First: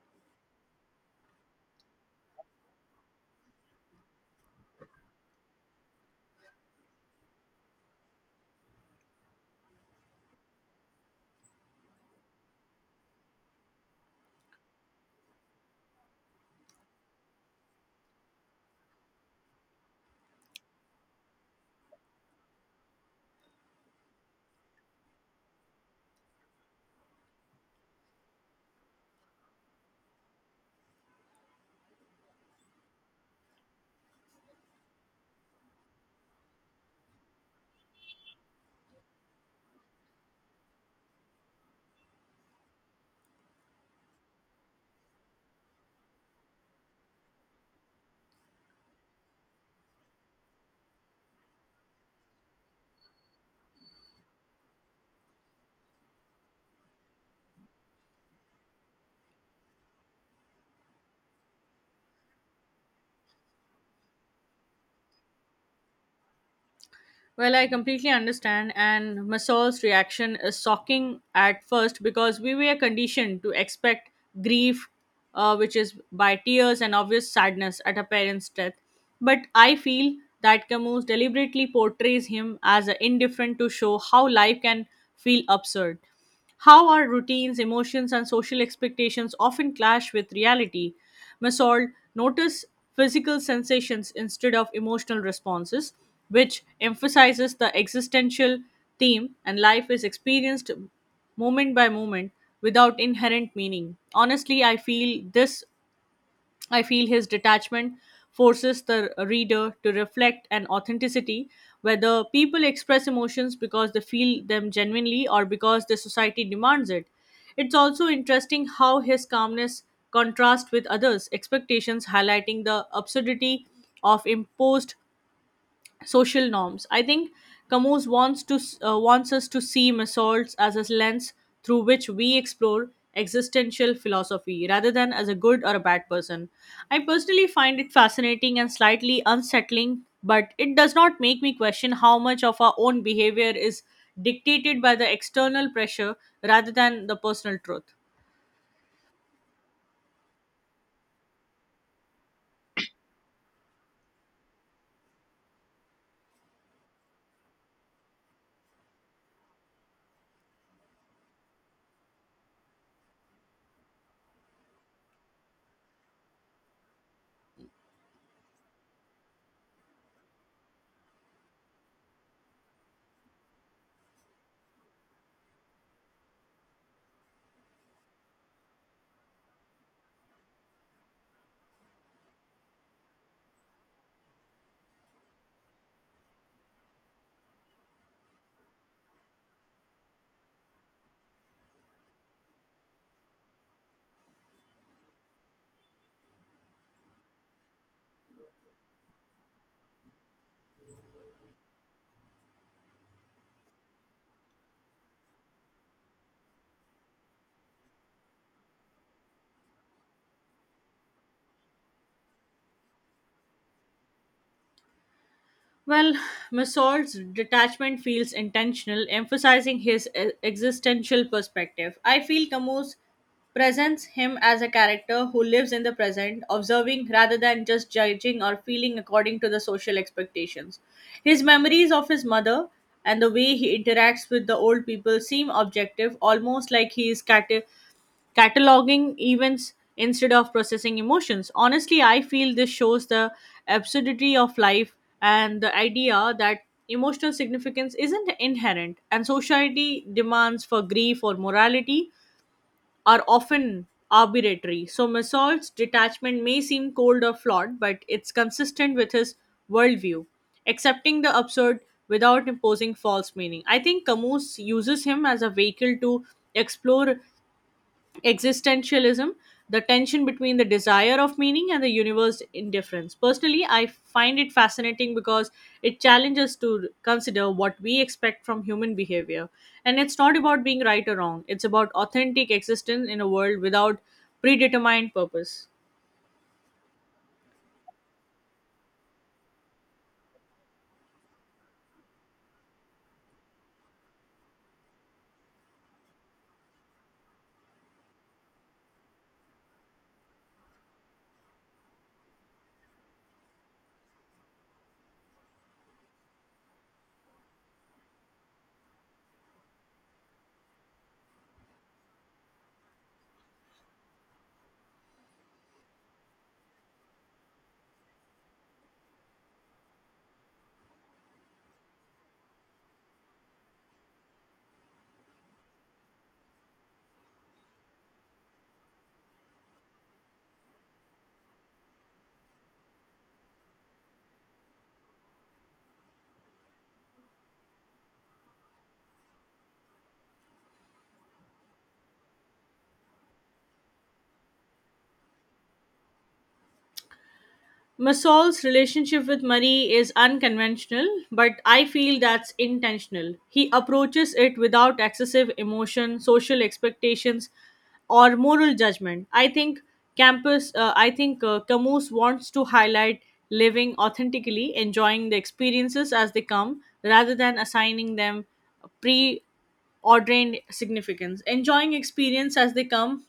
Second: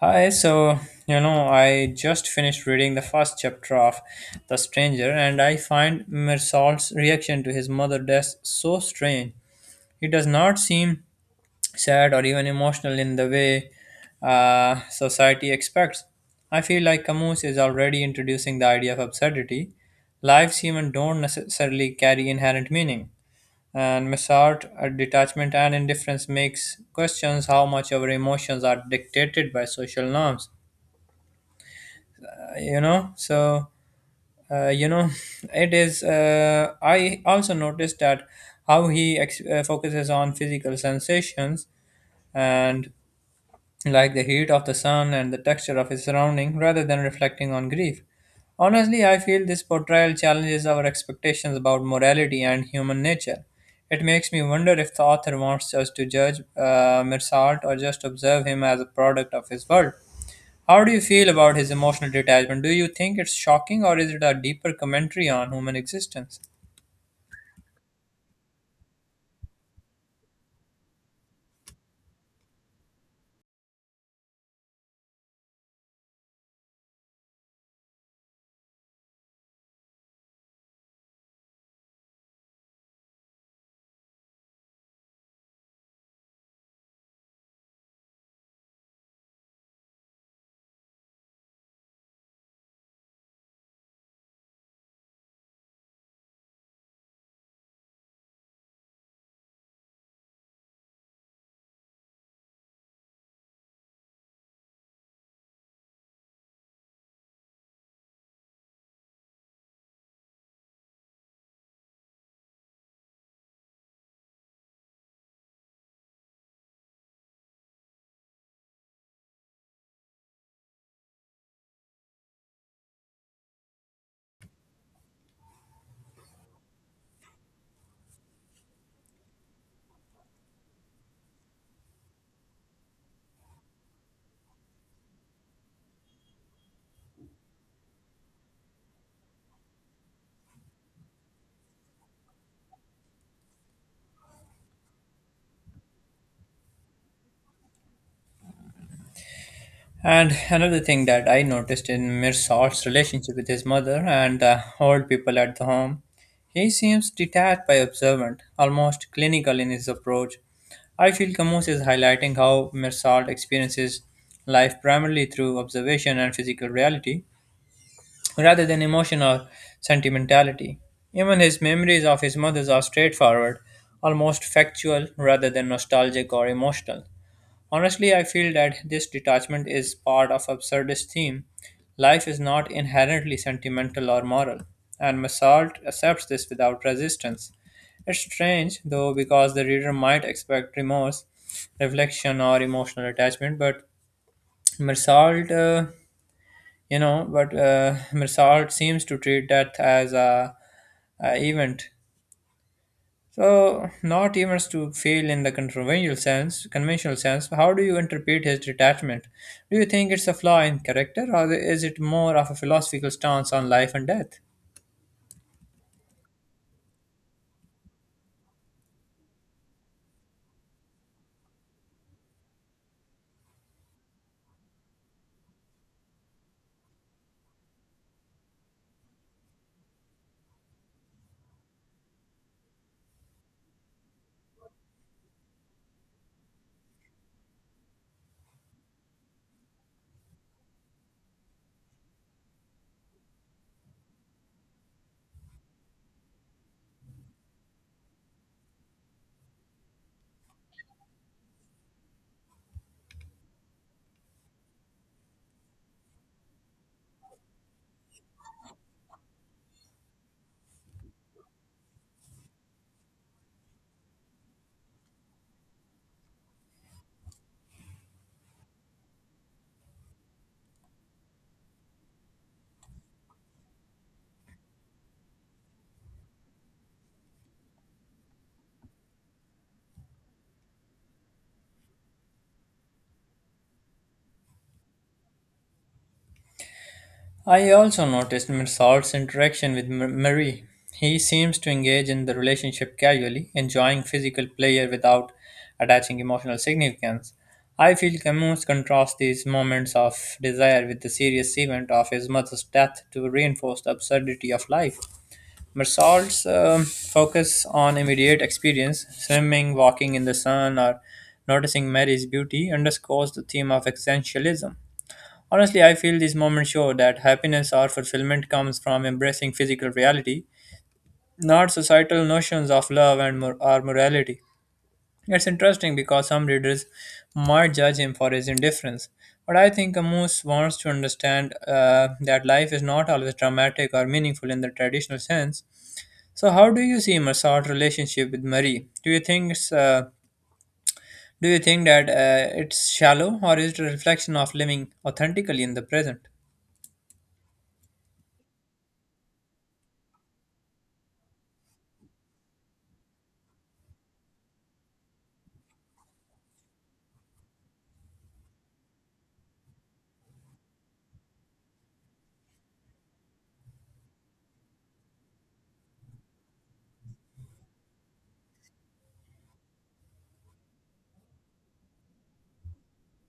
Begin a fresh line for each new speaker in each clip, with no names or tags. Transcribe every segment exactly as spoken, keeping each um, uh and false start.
Hi, so you know, I just finished reading the first chapter of The Stranger, and I find Mirsal's reaction to his mother's death so strange. He does not seem sad or even emotional in the way uh, society expects. I feel like Camus is already introducing the idea of absurdity. Lives even don't necessarily carry inherent meaning. And Missart, uh, detachment and indifference makes questions how much our emotions are dictated by social norms. you know so uh, you know it is uh, I also noticed that how he ex- uh, focuses on physical sensations and like the heat of the sun and the texture of his surrounding rather than reflecting on grief. Honestly, I feel this portrayal challenges our expectations about morality and human nature. It makes me wonder if the author wants us to judge uh, Mirsad or just observe him as a product of his world. How do you feel about his emotional detachment? Do you think it's shocking or is it a deeper commentary on human existence?
Well, I completely understand, and Masol's reaction is shocking at first because we were conditioned to expect grief, uh, which is by tears and obvious sadness at a parent's death. But I feel that Camus deliberately portrays him as indifferent to show how life can feel absurd. How our routines, emotions, and social expectations often clash with reality. Masold notice physical sensations instead of emotional responses, which emphasizes the existential theme and life is experienced moment by moment without inherent meaning. Honestly, I feel this I feel his detachment forces the reader to reflect an authenticity, whether people express emotions because they feel them genuinely or because the society demands it. It's also interesting how his calmness contrasts with others' expectations, highlighting the absurdity of imposed social norms. I think Camus wants to uh, wants us to see assaults as a lens through which we explore existential philosophy rather than as a good or a bad person. I personally find it fascinating and slightly unsettling, but it does not make me question how much of our own behavior is dictated by the external pressure rather than the personal truth.
And another thing that I noticed in Mirsal's relationship with his mother and the old people at the home, he seems detached by observant, almost clinical in his approach. I feel Camus is highlighting how Mirsal experiences life primarily through observation and physical reality, rather than emotion or sentimentality. Even his memories of his mother are straightforward, almost factual rather than nostalgic or emotional. Honestly, I feel that this detachment is part of absurdist theme. Life is not inherently sentimental or moral, and Massart accepts this without resistance. It's strange, though, because the reader might expect remorse, reflection, or emotional attachment, but Massart uh, you know but uh, Mirsalt seems to treat death as a, a event so not events to feel in the conventional sense conventional sense. How do you interpret his detachment? Do you think it's a flaw in character or is it more of a philosophical stance on life and death?
Well, Massault's detachment feels intentional, emphasizing his e- existential perspective. I feel Camus presents him as a character who lives in the present, observing rather than just judging or feeling according to the social expectations. His memories of his mother and the way he interacts with the old people seem objective, almost like he is cate- cataloging events instead of processing emotions. Honestly, I feel this shows the absurdity of life and the idea that emotional significance isn't inherent, and society demands for grief or morality are often arbitrary. So, Masol's detachment may seem cold or flawed, but it's consistent with his worldview, accepting the absurd without imposing false meaning. I think Camus uses him as a vehicle to explore existentialism, the tension between the desire of meaning and the universe indifference. Personally, I find it fascinating because it challenges to consider what we expect from human behavior. And it's not about being right or wrong, it's about authentic existence in a world without predetermined purpose.
I also noticed Mirsal's interaction with M- Marie. He seems to engage in the relationship casually, enjoying physical pleasure without attaching emotional significance. I feel Camus contrasts these moments of desire with the serious event of his mother's death to reinforce the absurdity of life. Mirsal's um, focus on immediate experience, swimming, walking in the sun, or noticing Mary's beauty, underscores the theme of existentialism. Honestly, I feel these moments show that happiness or fulfillment comes from embracing physical reality, not societal notions of love and mor- or morality. It's interesting because some readers might judge him for his indifference, but I think Camus wants to understand uh, that life is not always dramatic or meaningful in the traditional sense. So, how do you see Massard's relationship with Marie? Do you think it's, uh, do you think that uh, it's shallow, or is it a reflection of living authentically in the present?
Masol's relationship with money is unconventional, but I feel that's intentional. He approaches it without excessive emotion, social expectations, or moral judgment. I think Campus, uh, I think uh, Camus wants to highlight living authentically, enjoying the experiences as they come, rather than assigning them pre-ordained significance. Enjoying experience as they come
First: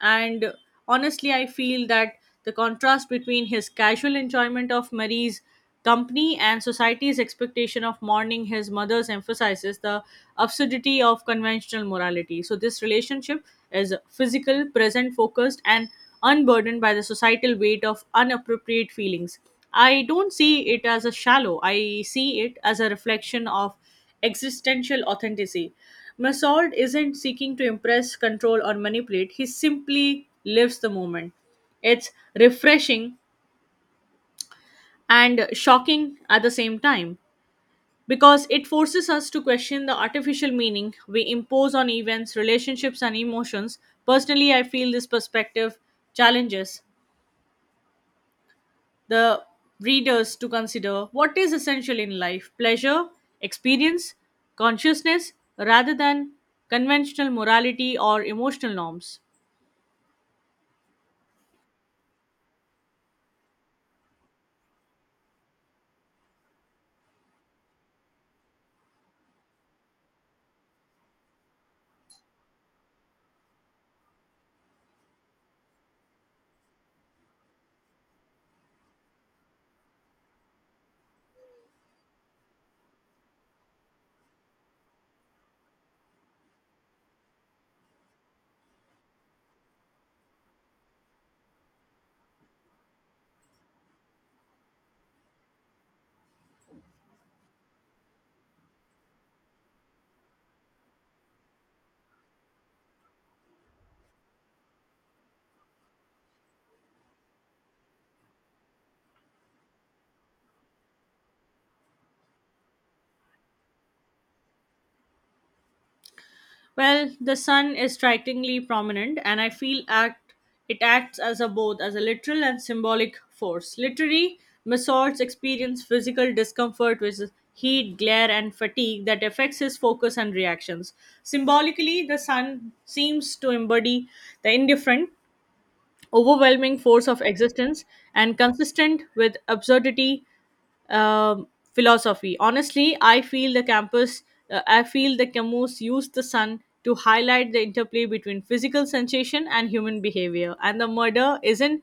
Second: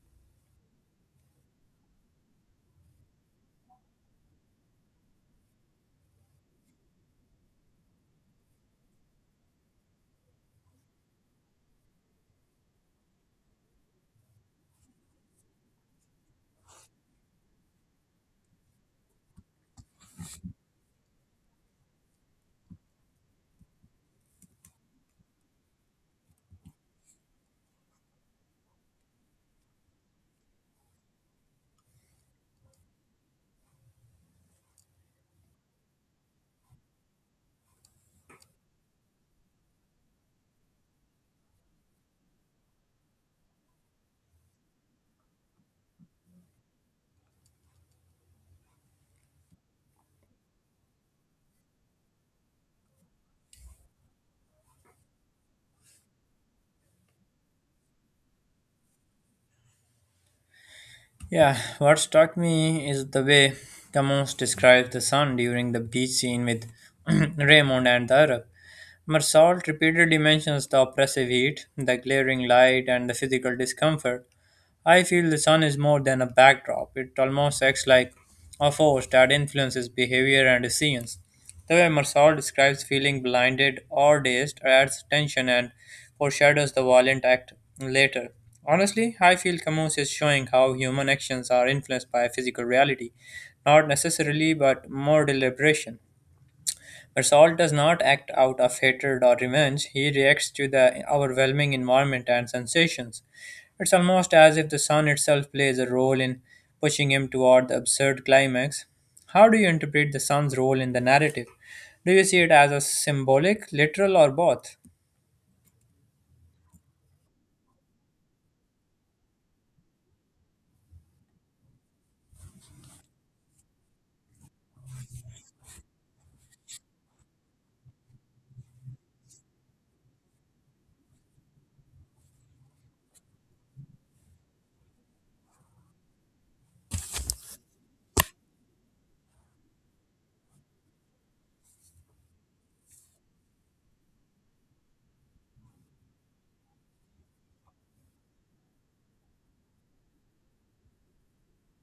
and honestly, I feel that the contrast between his casual enjoyment of Marie's company and society's expectation of mourning his mother's emphasizes the absurdity of conventional morality. So, this relationship is physical, present focused, and unburdened by the societal weight of inappropriate feelings. I don't see it as a shallow, I see it as a reflection of existential authenticity. Massault isn't seeking to impress, control, or manipulate, he simply lives the moment. It's refreshing and shocking at the same time because it forces us to question the artificial meaning we impose on events, relationships, and emotions. Personally, I feel this perspective challenges the readers to consider what is essential in life pleasure, experience, consciousness, rather than conventional morality or emotional norms.
Yeah, what struck me is the way Camus describes the sun during the beach scene with Raymond and the Arab. Marsault repeatedly mentions the oppressive heat, the glaring light, and the physical discomfort. I feel the sun is more than a backdrop, it almost acts like a force that influences behavior and decisions. The way Marsal describes feeling blinded or dazed adds tension and foreshadows the violent act later. Honestly, I feel Camus is showing how human actions are influenced by physical reality, not necessarily, but more deliberation. But Saul does not act out of hatred or revenge, he reacts to the overwhelming environment and sensations. It's almost as if the sun itself plays a role in pushing him toward the absurd climax. How do you interpret the sun's role in the narrative? Do you see it as a symbolic, literal, or both?
Well, the sun is strikingly prominent, and I feel act it acts as a both as a literal and symbolic force. Literally, Masort's experience physical discomfort with heat, glare, and fatigue that affects his focus and reactions. Symbolically, the sun seems to embody the indifferent overwhelming force of existence and consistent with absurdity um, philosophy. Honestly, I feel the campus, uh, I feel the Camus used the sun to highlight the interplay between physical sensation and human behavior. And the murder isn't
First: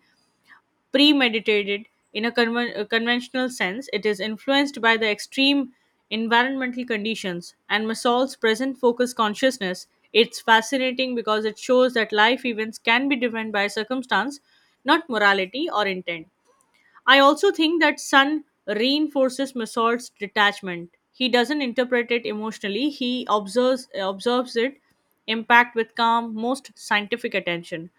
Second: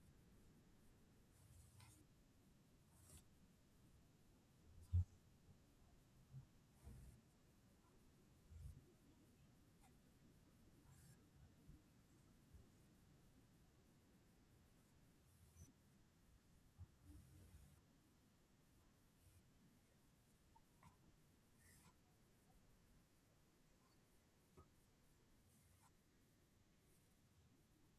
premeditated in a conven- a conventional sense. It is influenced by the extreme environmental conditions and Masol's present focus consciousness. It's fascinating because it shows that life events can be driven by circumstance, not morality or intent. I also think that Sun reinforces Masol's detachment. He doesn't interpret it emotionally, he observes, observes it impact with calm, most scientific attention.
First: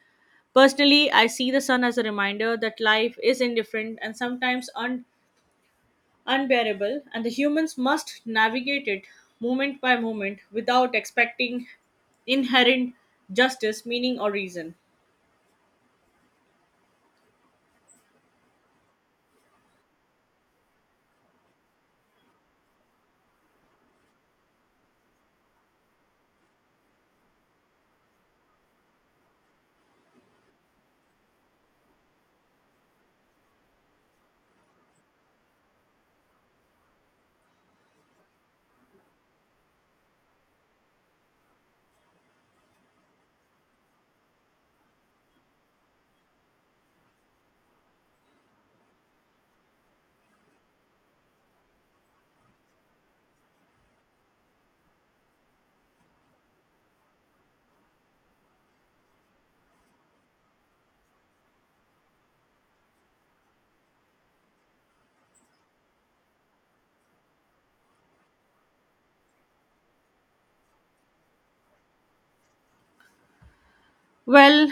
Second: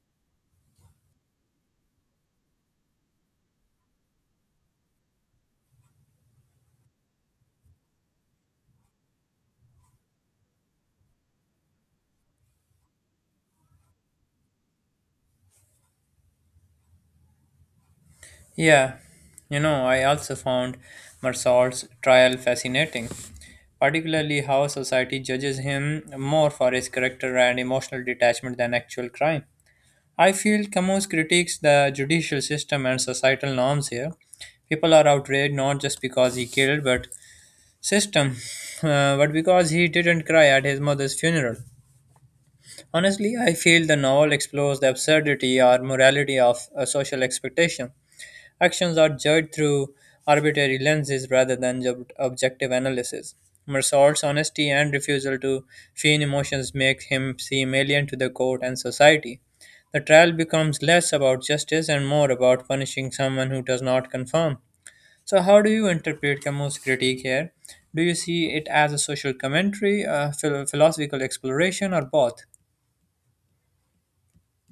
Personally, I see the sun as a reminder that life is indifferent and sometimes un- unbearable, and the humans must navigate it moment by moment without expecting inherent justice, meaning, or reason.
Yeah, you know, I also found Marsault's trial fascinating, particularly how society judges him more for his character and emotional detachment than actual crime. I feel Camus critiques the judicial system and societal norms here. People are outraged not just because he killed, but system, uh, but because he didn't cry at his mother's funeral. Honestly, I feel the novel explores the absurdity or morality of a social expectation. Actions are judged through arbitrary lenses rather than ob- objective analysis. Mersault's honesty and refusal to feign emotions make him seem alien to the court and society. The trial becomes less about justice and more about punishing someone who does not conform. So, how do you interpret Camus' critique here? Do you see it as a social commentary, a phil- philosophical exploration, or both?
Well,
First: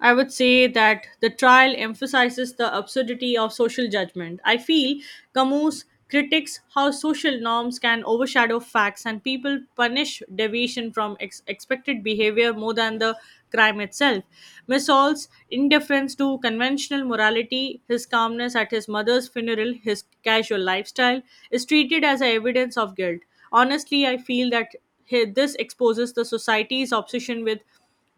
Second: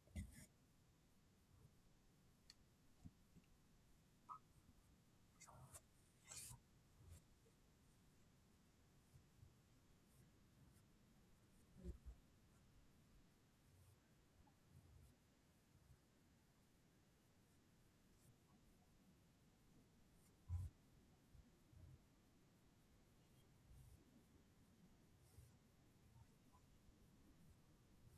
I would say that the trial emphasizes the absurdity of social judgment. I feel Camus critiques how social norms can overshadow facts and people punish deviation from ex- expected behavior more than the crime itself. Missol's indifference to conventional morality, his calmness at his mother's funeral, his casual lifestyle is treated as a evidence of guilt. Honestly, I feel that he- this exposes the society's obsession with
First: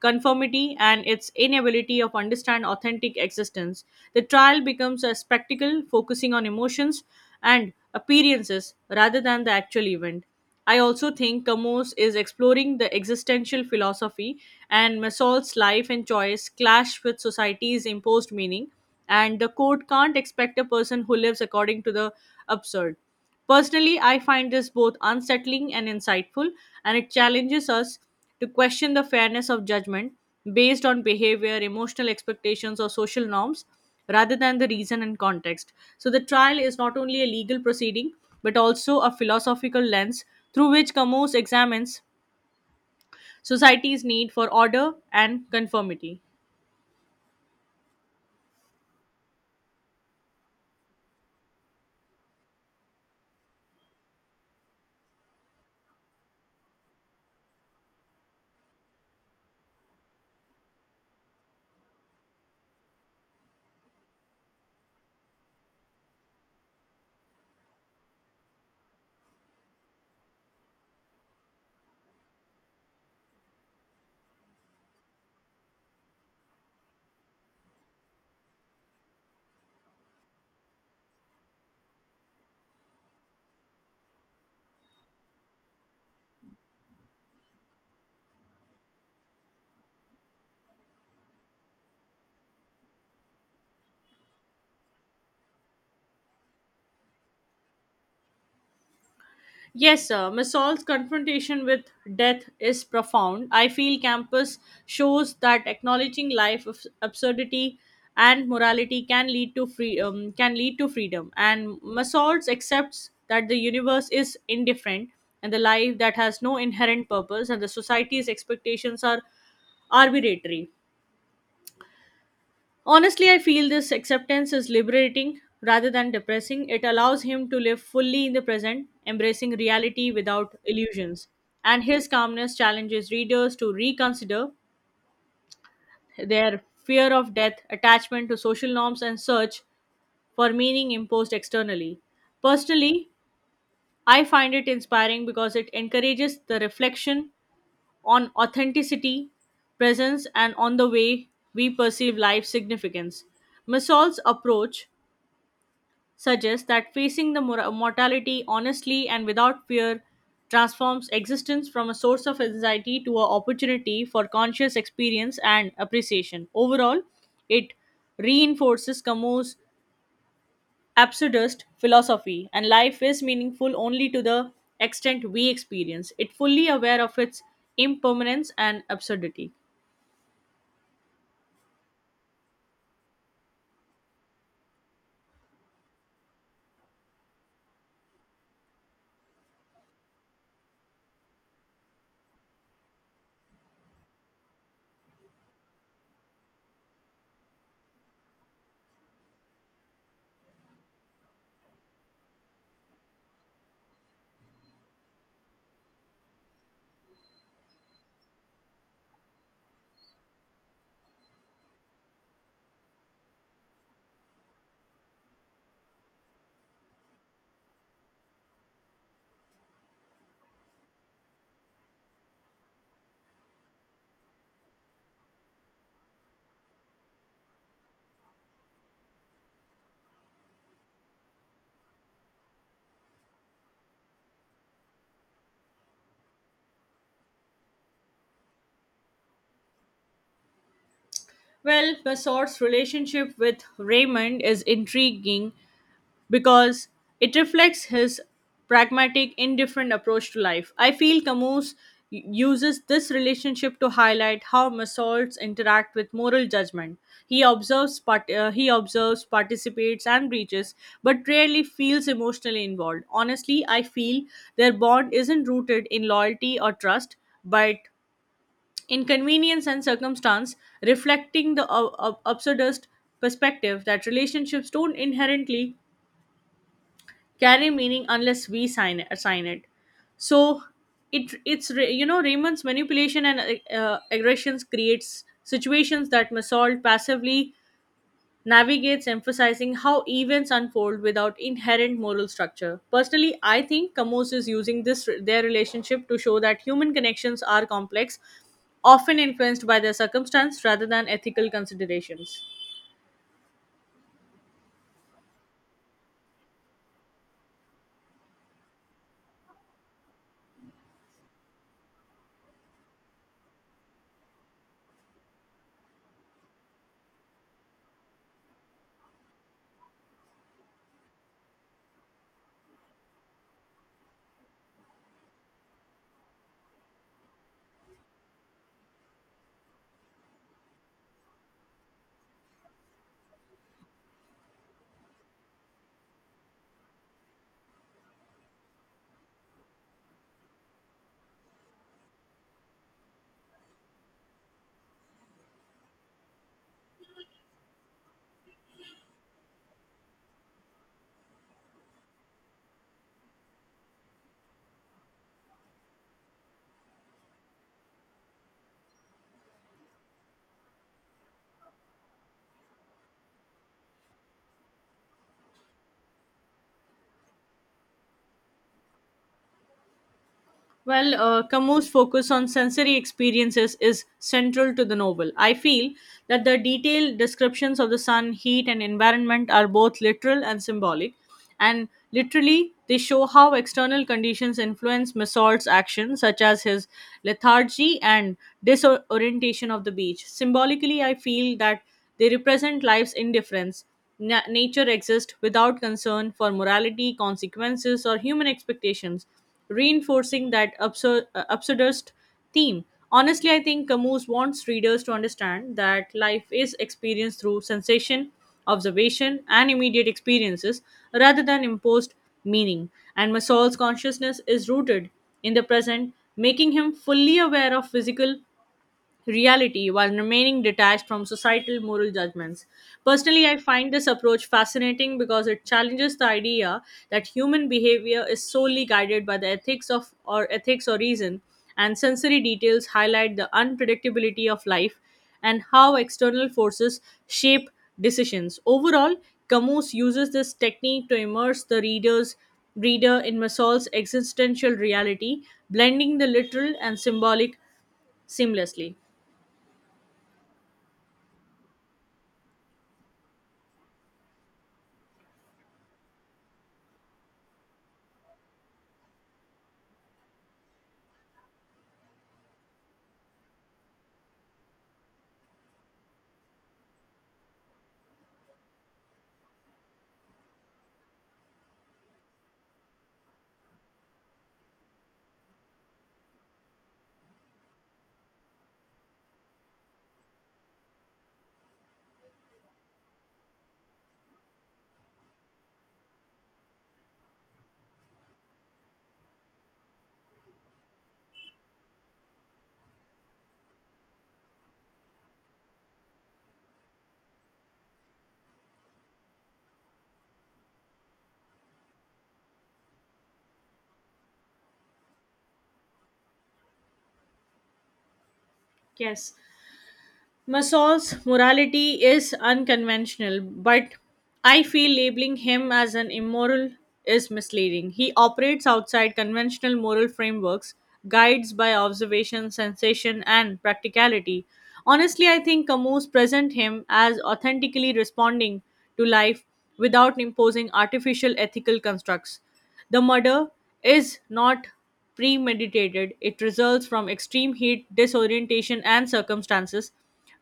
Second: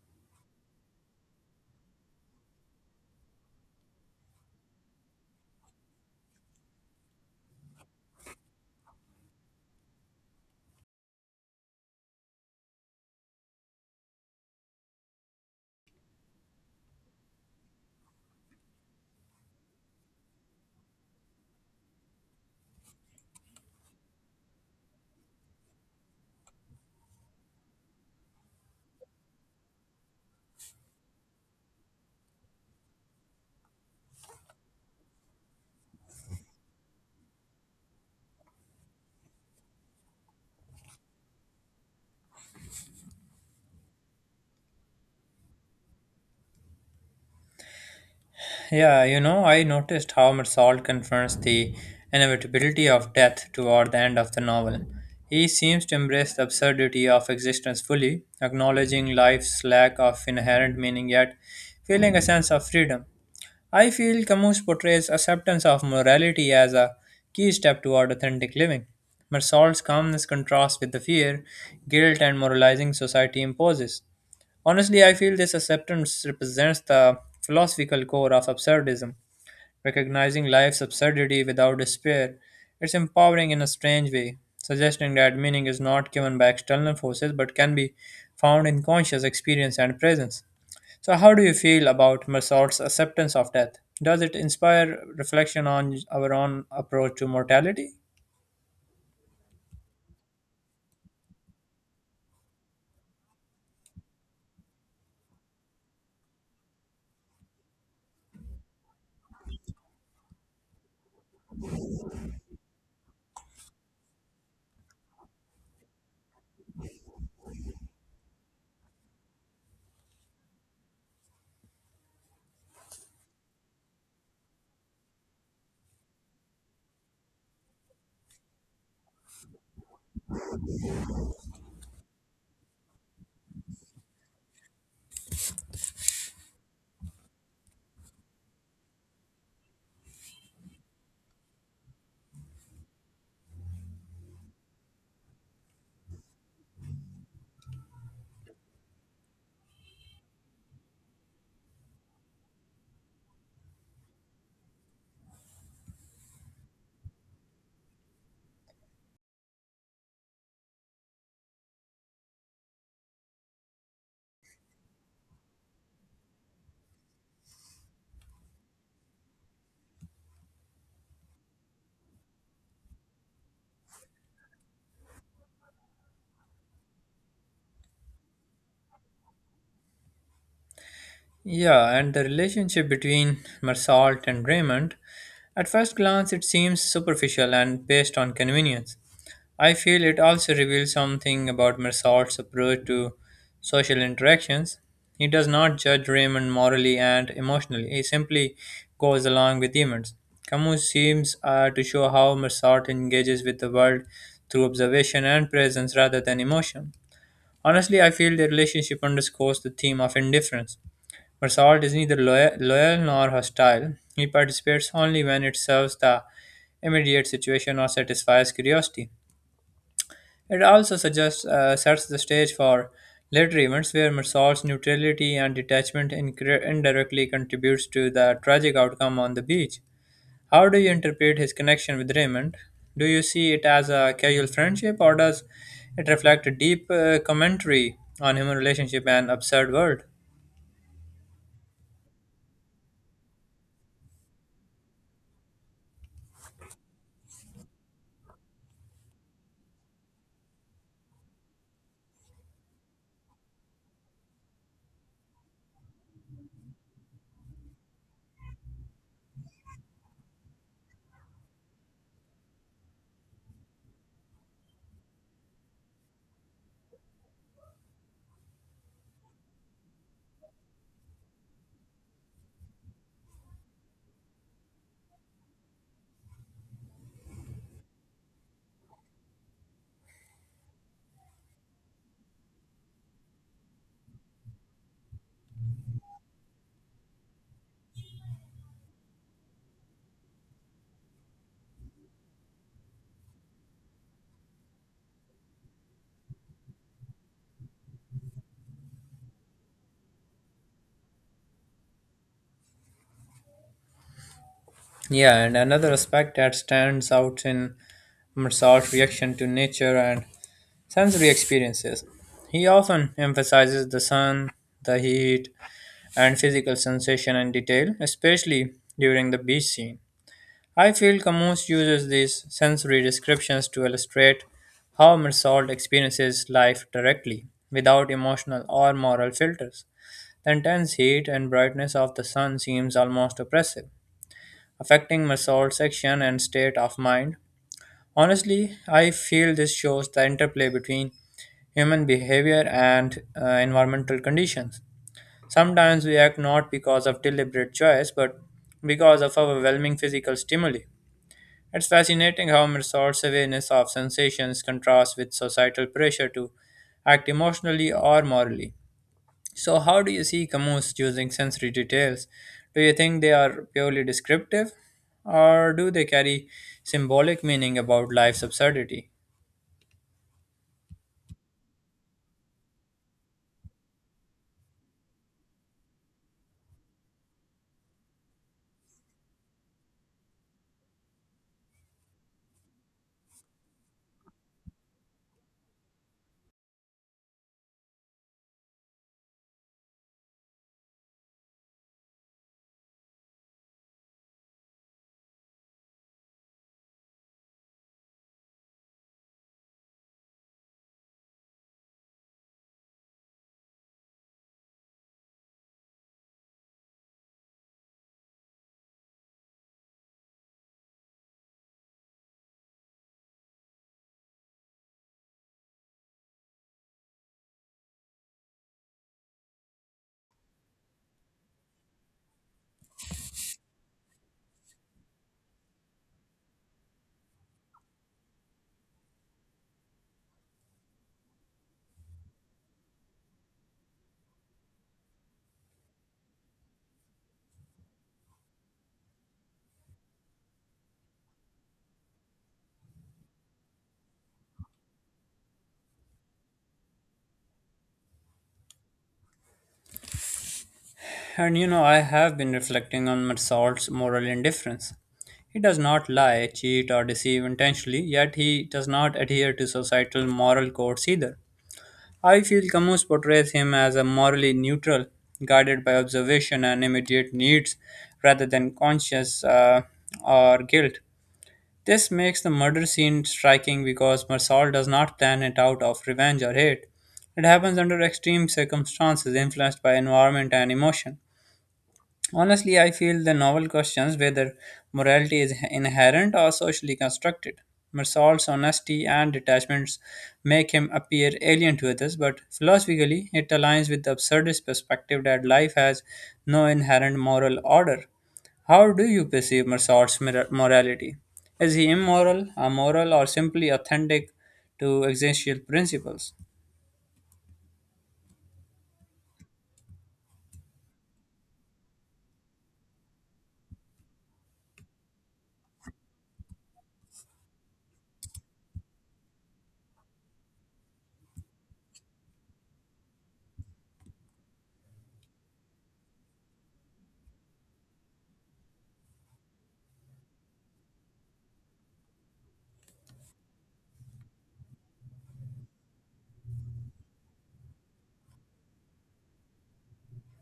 conformity and its inability of understand authentic existence. The trial becomes a spectacle focusing on emotions and appearances rather than the actual event. I also think Camus is exploring the existential philosophy, and Masol's life and choice clash with society's imposed meaning, and the court can't expect a person who lives according to the absurd. Personally, I find this both unsettling and insightful, and it challenges us to question the fairness of judgment based on behavior, emotional expectations, or social norms rather than the reason and context. So, the trial is not only a legal proceeding but also a philosophical lens through which Camus examines society's need for order and conformity.
Yeah, you know, I noticed how much Salt confronts the inevitability of death toward the end of the novel. He seems to embrace the absurdity of existence fully, acknowledging life's lack of inherent meaning yet feeling a sense of freedom. I feel Camus portrays acceptance of morality as a key step toward authentic living. But Salt's calmness contrasts with the fear, guilt, and moralizing society imposes. Honestly, I feel this acceptance represents the philosophical core of absurdism recognizing life's absurdity without despair. It's empowering in a strange way, suggesting that meaning is not given by external forces but can be found in conscious experience and presence. So, how do you feel about Mersault's acceptance of death? Does it inspire reflection on our own approach to mortality?
Yes, sir. Missol's confrontation with death is profound. I feel Campus shows that acknowledging life of absurdity and morality can lead to free um, can lead to freedom. And Missol's accepts that the universe is indifferent and the life that has no inherent purpose and the society's expectations are arbitrary. Honestly, I feel this acceptance is liberating rather than depressing. It allows him to live fully in the present, embracing reality without illusions. And his calmness challenges readers to reconsider their fear of death, attachment to social norms, and search for meaning imposed externally. Personally, I find it inspiring because it encourages the reflection on authenticity, presence, and on the way we perceive life's significance. Masol's approach suggests that facing the mor- mortality honestly and without fear transforms existence from a source of anxiety to an opportunity for conscious experience and appreciation. Overall, it reinforces Camus' absurdist philosophy, and life is meaningful only to the extent we experience it, fully aware of its impermanence and absurdity.
Yeah, and the relationship between Mersault and Raymond, at first glance, it seems superficial and based on convenience. I feel it also reveals something about Mersault's approach to social interactions. He does not judge Raymond morally and emotionally, he simply goes along with events. Camus seems uh, to show how Mersault engages with the world through observation and presence rather than emotion. Honestly, I feel their relationship underscores the theme of indifference. Mersault is neither loyal, loyal nor hostile. He participates only when it serves the immediate situation or satisfies curiosity. It also suggests uh, sets the stage for later events where Marsal's neutrality and detachment incre- indirectly contributes to the tragic outcome on the beach. How do you interpret his connection with Raymond? Do you see it as a casual friendship, or does it reflect a deep uh, commentary on human relationship and absurd world?
Well, Massort's relationship with Raymond is intriguing because it reflects his pragmatic, indifferent approach to life. I feel Camus u- uses this relationship to highlight how masochs interact with moral judgment. He observes, part- uh, he observes, participates, and breaches, but rarely feels emotionally involved. Honestly, I feel their bond isn't rooted in loyalty or trust, but in convenience and circumstance, reflecting the uh, uh, absurdist perspective that relationships don't inherently carry meaning unless we sign it, assign it. So it it's re- you know Raymond's manipulation and uh, aggressions creates situations that Massault passively navigates, emphasizing how events unfold without inherent moral structure. Personally, I think Camus is using this their relationship to show that human connections are complex, often influenced by their circumstance rather than ethical considerations.
Yeah, and another aspect that stands out in Marsal's reaction to nature and sensory experiences. He often emphasizes the sun, the heat, and physical sensation and detail, especially during the beach scene. I feel Camus uses these sensory descriptions to illustrate how Mersault experiences life directly, without emotional or moral filters. The intense heat and brightness of the sun seems almost oppressive, affecting Mersault's action and state of mind. Honestly, I feel this shows the interplay between human behavior and uh, environmental conditions. Sometimes we act not because of deliberate choice, but because of overwhelming physical stimuli. It's fascinating how Mirsor's awareness of sensations contrasts with societal pressure to act emotionally or morally. So, how do you see Camus using sensory details? Do you think they are purely descriptive, or do they carry symbolic meaning about life's absurdity?
Well, uh, Camus' focus on sensory experiences is central to the novel. I feel that the detailed descriptions of the sun, heat, and environment are both literal and symbolic and literally they show how external conditions influence Mesort's actions, such as his lethargy and disorientation of the beach. Symbolically, I feel that they represent life's indifference. Na- nature exists without concern for morality, consequences, or human expectations, reinforcing that absur- uh, absurdist theme. Honestly, I think Camus wants readers to understand that life is experienced through sensation, observation, and immediate experiences rather than imposed meaning. And Masol's consciousness is rooted in the present, making him fully aware of physical reality while remaining detached from societal moral judgments. Personally, I find this approach fascinating because it challenges the idea that human behavior is solely guided by the ethics of or ethics or reason, and sensory details highlight the unpredictability of life and how external forces shape decisions. Overall, Camus uses this technique to immerse the reader's reader in Masol's existential reality, blending the literal and symbolic seamlessly.
And you know, I have been reflecting on Marsault's moral indifference. He does not lie, cheat, or deceive intentionally, yet he does not adhere to societal moral codes either. I feel Camus portrays him as a morally neutral, guided by observation and immediate needs rather than conscience uh, or guilt. This makes the murder scene striking because Marsault does not plan it out of revenge or hate. It happens under extreme circumstances influenced by environment and emotion. Honestly, I feel the novel questions whether morality is inherent or socially constructed. Marsal's honesty and detachments make him appear alien to others, but philosophically, it aligns with the absurdist perspective that life has no inherent moral order. How do you perceive Marsal's mora- morality? Is he immoral, amoral, or simply authentic to existential principles?
Yes, Masol's morality is unconventional, but I feel labeling him as an immoral is misleading. He operates outside conventional moral frameworks, guides by observation, sensation, and practicality. Honestly, I think Camus presents him as authentically responding to life without imposing artificial ethical constructs. The murder is not premeditated. It results from extreme heat, disorientation, and circumstances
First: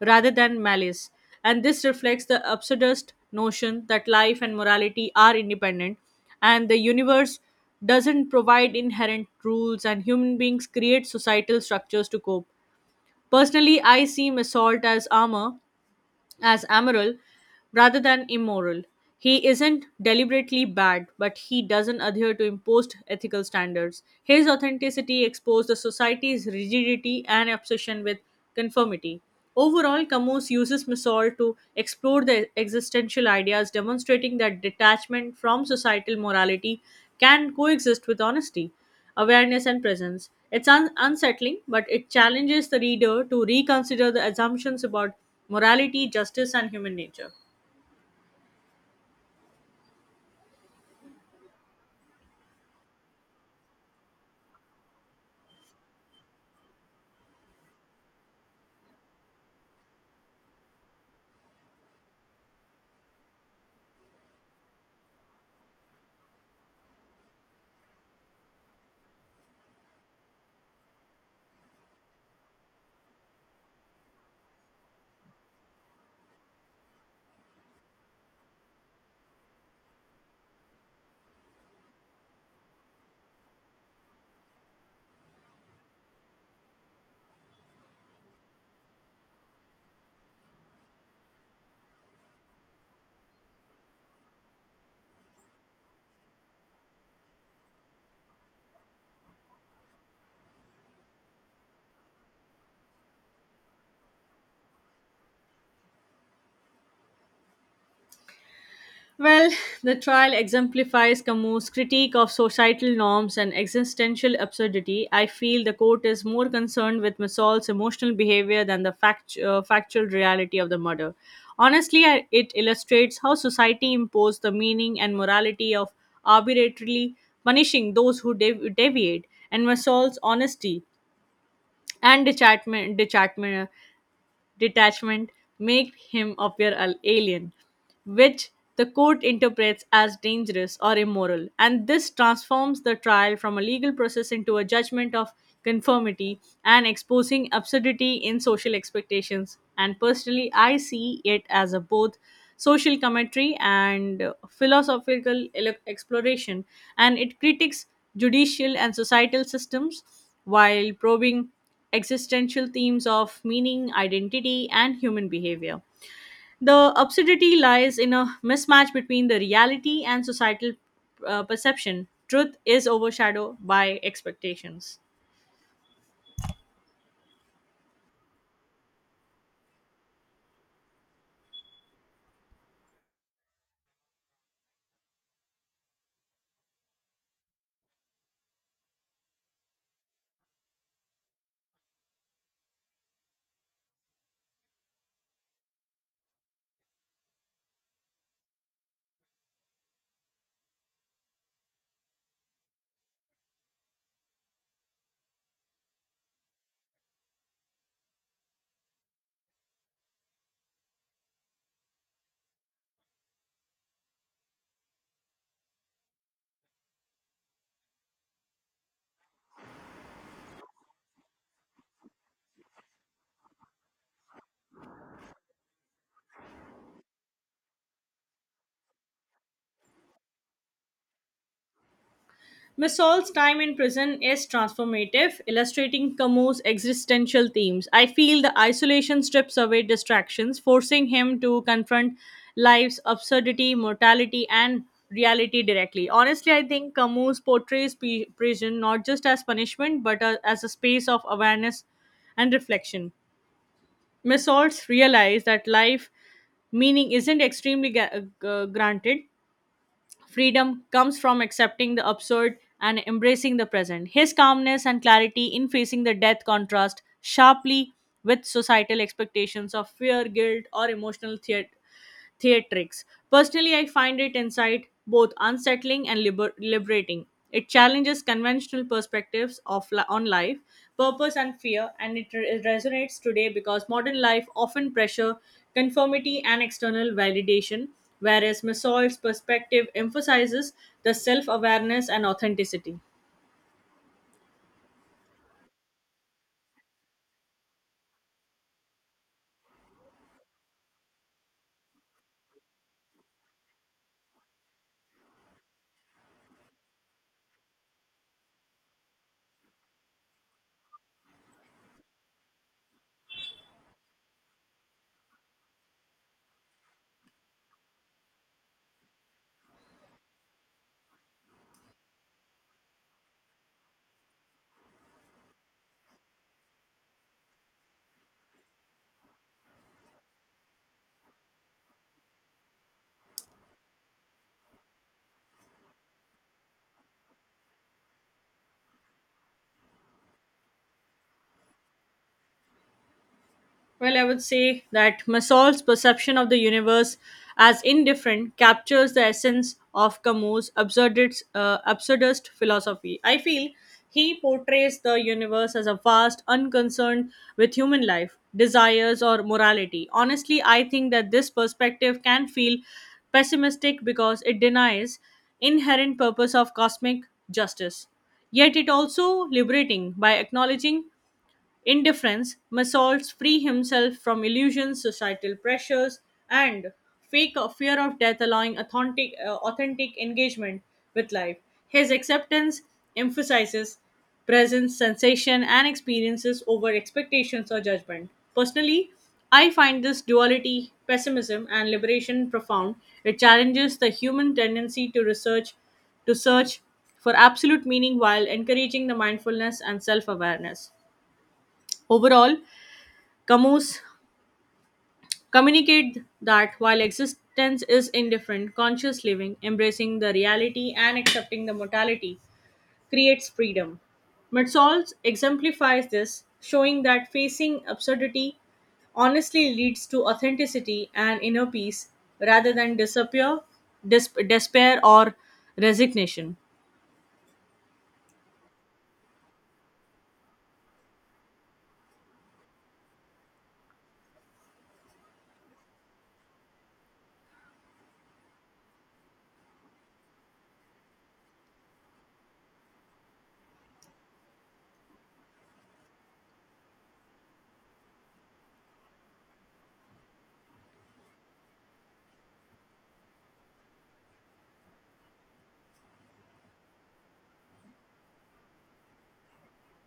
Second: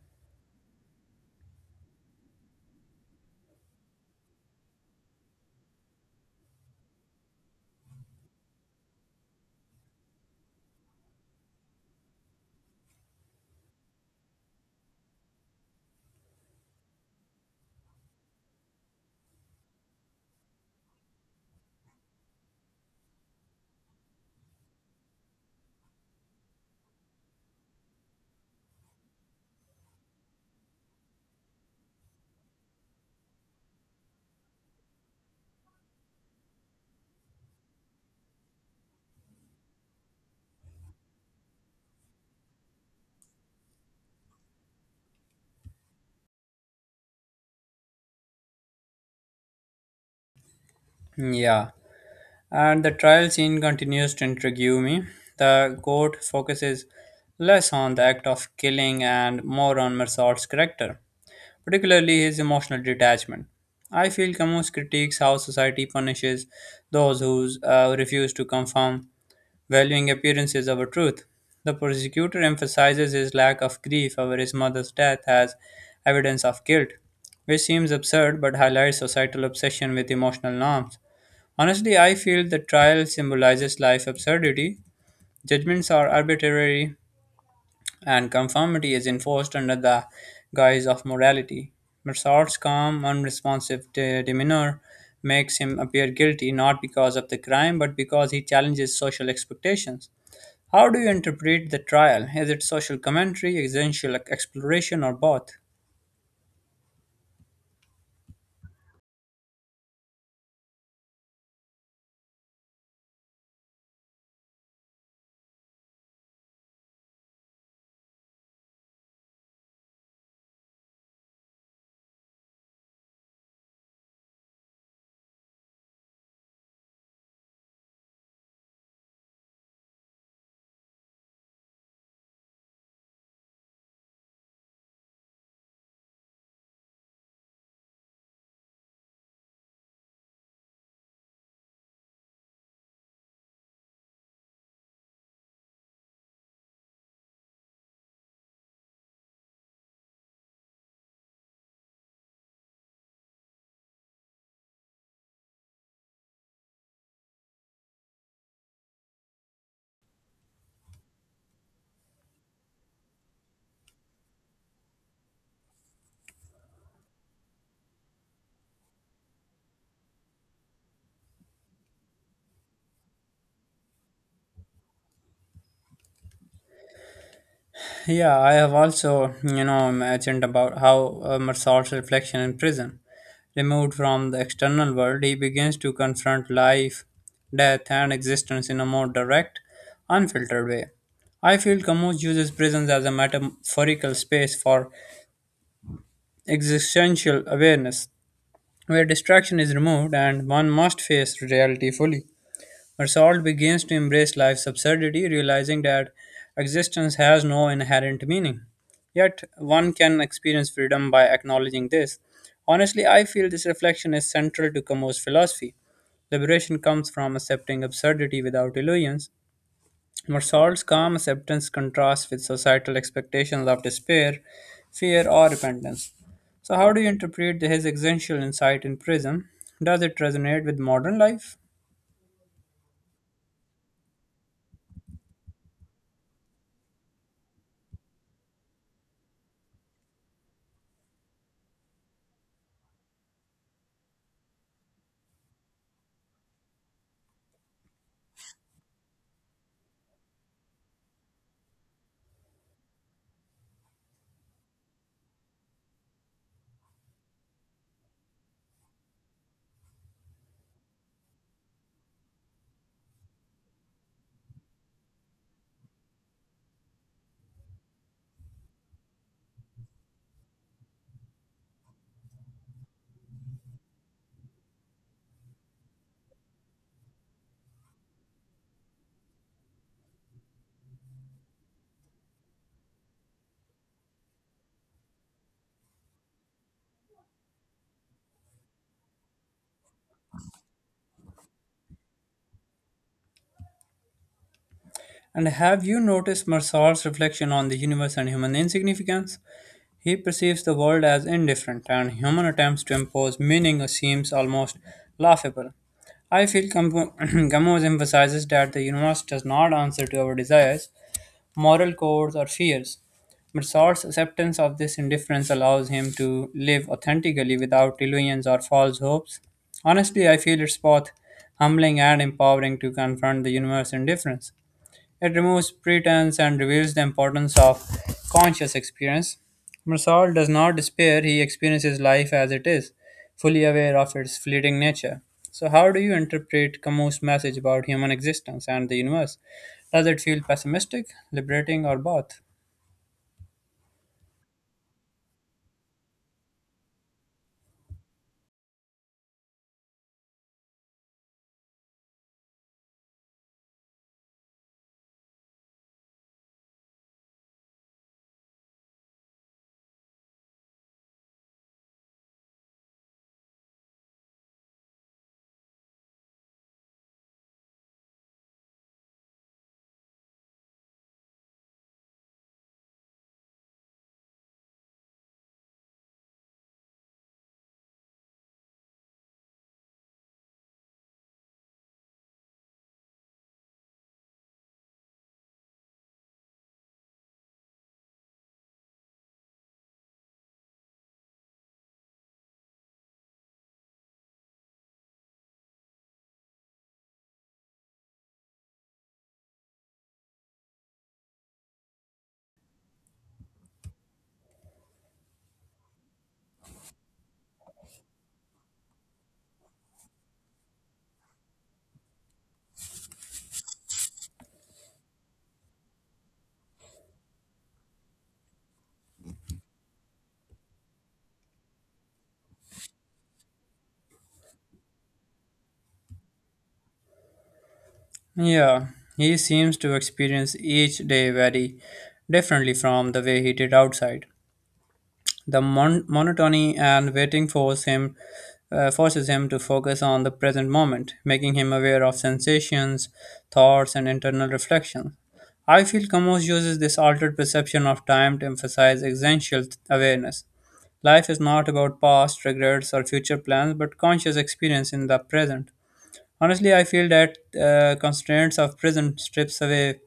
rather than malice. And this reflects the absurdist notion that life and morality are independent and the universe doesn't provide inherent rules and human beings create societal structures to cope. Personally, I see assault as armor as amoral rather than immoral. He isn't deliberately bad, but he doesn't adhere to imposed ethical standards. His authenticity exposed the society's rigidity and obsession with conformity. Overall, Camus uses Misol to explore the existential ideas, demonstrating that detachment from societal morality can coexist with honesty awareness and presence. It's un- unsettling, but it challenges the reader to reconsider the assumptions about morality, justice, and human nature.
Yeah, and the trial scene continues to intrigue me. The court focuses less on the act of killing and more on Mersault's character, particularly his emotional detachment. I feel Camus critiques how society punishes those who uh, refuse to conform, valuing appearances over truth. The prosecutor emphasizes his lack of grief over his mother's death as evidence of guilt, which seems absurd but highlights societal obsession with emotional norms. Honestly, I feel the trial symbolizes life's absurdity. Judgments are arbitrary, and conformity is enforced under the guise of morality. Massard's calm, unresponsive de- demeanor makes him appear guilty not because of the crime but because he challenges social expectations. How do you interpret the trial? Is it social commentary, existential exploration, or both?
Well, the trial exemplifies Camus' critique of societal norms and existential absurdity. I feel the court is more concerned with Missol's emotional behavior than the fact, uh, factual reality of the murder. Honestly, I, it illustrates how society imposed the meaning and morality of arbitrarily punishing those who dev- deviate, and Missol's honesty and detachment, detachment detachment make him appear an alien, which the court interprets as dangerous or immoral. And this transforms the trial from a legal process into a judgment of conformity and exposing absurdity in social expectations. And personally, I see it as a both social commentary and uh, philosophical ele- exploration, and it critiques judicial and societal systems while probing existential themes of meaning, identity, and human behavior. The absurdity lies in a mismatch between the reality and societal uh, perception. Truth is overshadowed by expectations.
Yeah, I have also, you know, imagined about how uh, Marsard's reflection in prison. Removed from the external world, he begins to confront life, death, and existence in a more direct, unfiltered way. I feel Camus uses prisons as a metaphorical space for existential awareness, where distraction is removed and one must face reality fully. Marsault begins to embrace life's absurdity, realizing that existence has no inherent meaning. Yet, one can experience freedom by acknowledging this. Honestly, I feel this reflection is central to Camus' philosophy. Liberation comes from accepting absurdity without illusions. Marsault's calm acceptance contrasts with societal expectations of despair, fear, or repentance. So, how do you interpret his existential insight in Prism? Does it resonate with modern life?
Masol's time in prison is transformative, illustrating Camus' existential themes. I feel the isolation strips away distractions, forcing him to confront life's absurdity, mortality, and reality directly. Honestly, I think Camus portrays p- prison not just as punishment but a- as a space of awareness and reflection. Masol's realized that life meaning isn't extremely ga- uh, granted. Freedom comes from accepting the absurd and embracing the present. His calmness and clarity in facing the death contrast sharply with societal expectations of fear, guilt, or emotional thea- theatrics. Personally, I find it insight both unsettling and liber- liberating. It challenges conventional perspectives of li- on life, purpose, and fear, and it re- resonates today because modern life often pressure conformity and external validation, whereas Massoy's perspective emphasizes the self-awareness and authenticity.
And have you noticed Marsal's reflection on the universe and human insignificance? He perceives the world as indifferent, and human attempts to impose meaning seems almost laughable. I feel Gamo- Gamow emphasizes that the universe does not answer to our desires, moral codes, or fears. Marsal's acceptance of this indifference allows him to live authentically without illusions or false hopes. Honestly, I feel it's both humbling and empowering to confront the universe indifference. It removes pretense and reveals the importance of conscious experience. Marsault does not despair, he experiences life as it is, fully aware of its fleeting nature. So, how do you interpret Camus' message about human existence and the universe? Does it feel pessimistic, liberating, or both?
Well, I would say that Masol's perception of the universe as indifferent captures the essence of Camus' absurdist, uh, absurdist philosophy. I feel he portrays the universe as a vast, unconcerned with human life, desires, or morality. Honestly, I think that this perspective can feel pessimistic because it denies inherent purpose of cosmic justice. Yet it also liberating. By acknowledging indifference, Masolts free himself from illusions, societal pressures, and fake of fear of death, allowing authentic, uh, authentic engagement with life. His acceptance emphasizes presence, sensation, and experiences over expectations or judgment. Personally, I find this duality, pessimism, and liberation profound. It challenges the human tendency to research, to search for absolute meaning while encouraging the mindfulness and self awareness. Overall, Camus communicate that while existence is indifferent, conscious living, embracing the reality and accepting the mortality, creates freedom. Mertzolz exemplifies this, showing that facing absurdity honestly leads to authenticity and inner peace rather than disappear, dis- despair or resignation.
Yeah, he seems to experience each day very differently from the way he did outside. The mon- monotony and waiting force him, uh, forces him to focus on the present moment, making him aware of sensations, thoughts, and internal reflections. I feel Camus uses this altered perception of time to emphasize existential awareness. Life is not about past regrets or future plans, but conscious experience in the present. Honestly, I feel that uh, constraints of prison strips away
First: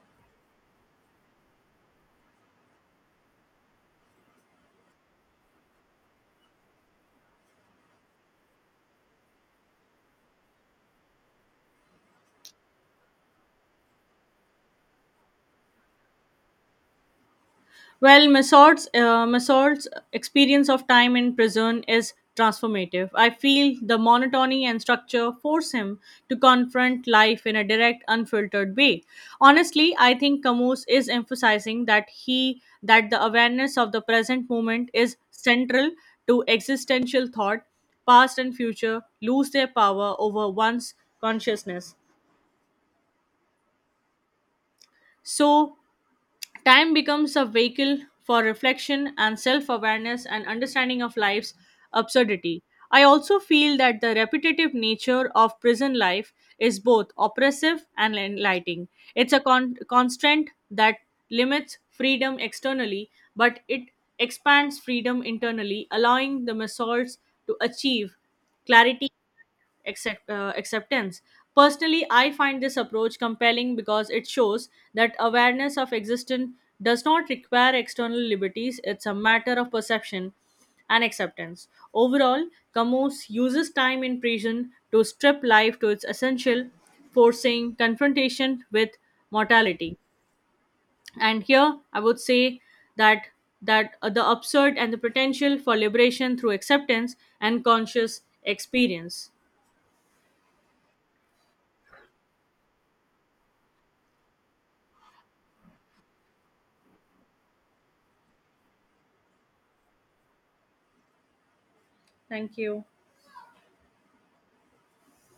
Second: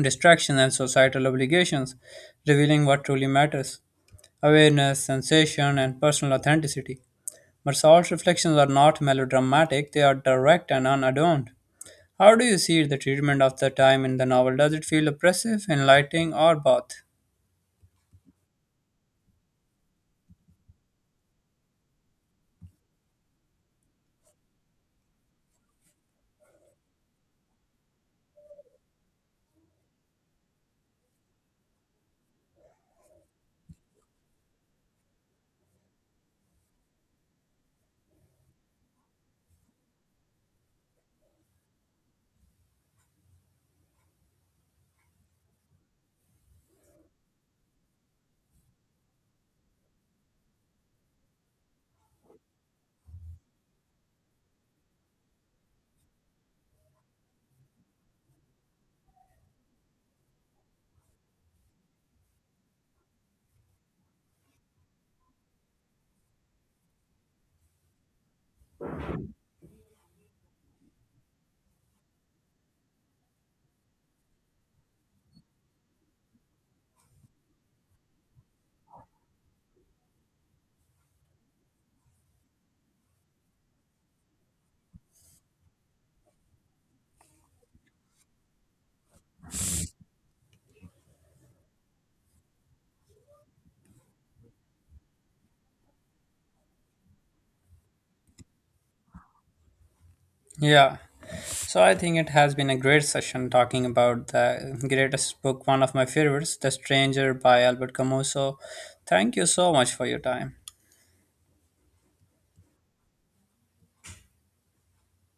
distractions and societal obligations, revealing what truly matters awareness, sensation, and personal authenticity. But Saul's reflections are not melodramatic, they are direct and unadorned. How do you see the treatment of the time in the novel? Does it feel oppressive, enlightening, or both?
Well, Masood's uh, Masood's experience of time in prison is transformative. I feel the monotony and structure force him to confront life in a direct, unfiltered way. Honestly, I think Camus is emphasizing that he that the awareness of the present moment is central to existential thought. Past and future lose their power over one's consciousness. So time becomes a vehicle for reflection and self awareness and understanding of life's absurdity. I also feel that the repetitive nature of prison life is both oppressive and enlightening. It's a con- constraint that limits freedom externally, but it expands freedom internally, allowing the masses to achieve clarity accept, uh, acceptance. Personally, I find this approach compelling because it shows that awareness of existence does not require external liberties, it's a matter of perception and acceptance. Overall, Camus uses time in prison to strip life to its essential, forcing confrontation with mortality. And here, I would say that that uh, the absurd and the potential for liberation through acceptance and conscious experience.
Yeah. So I think it has been a great session talking about the greatest book, one of my favorites, The Stranger by Albert Camus. So thank you so much for your time.
Thank you.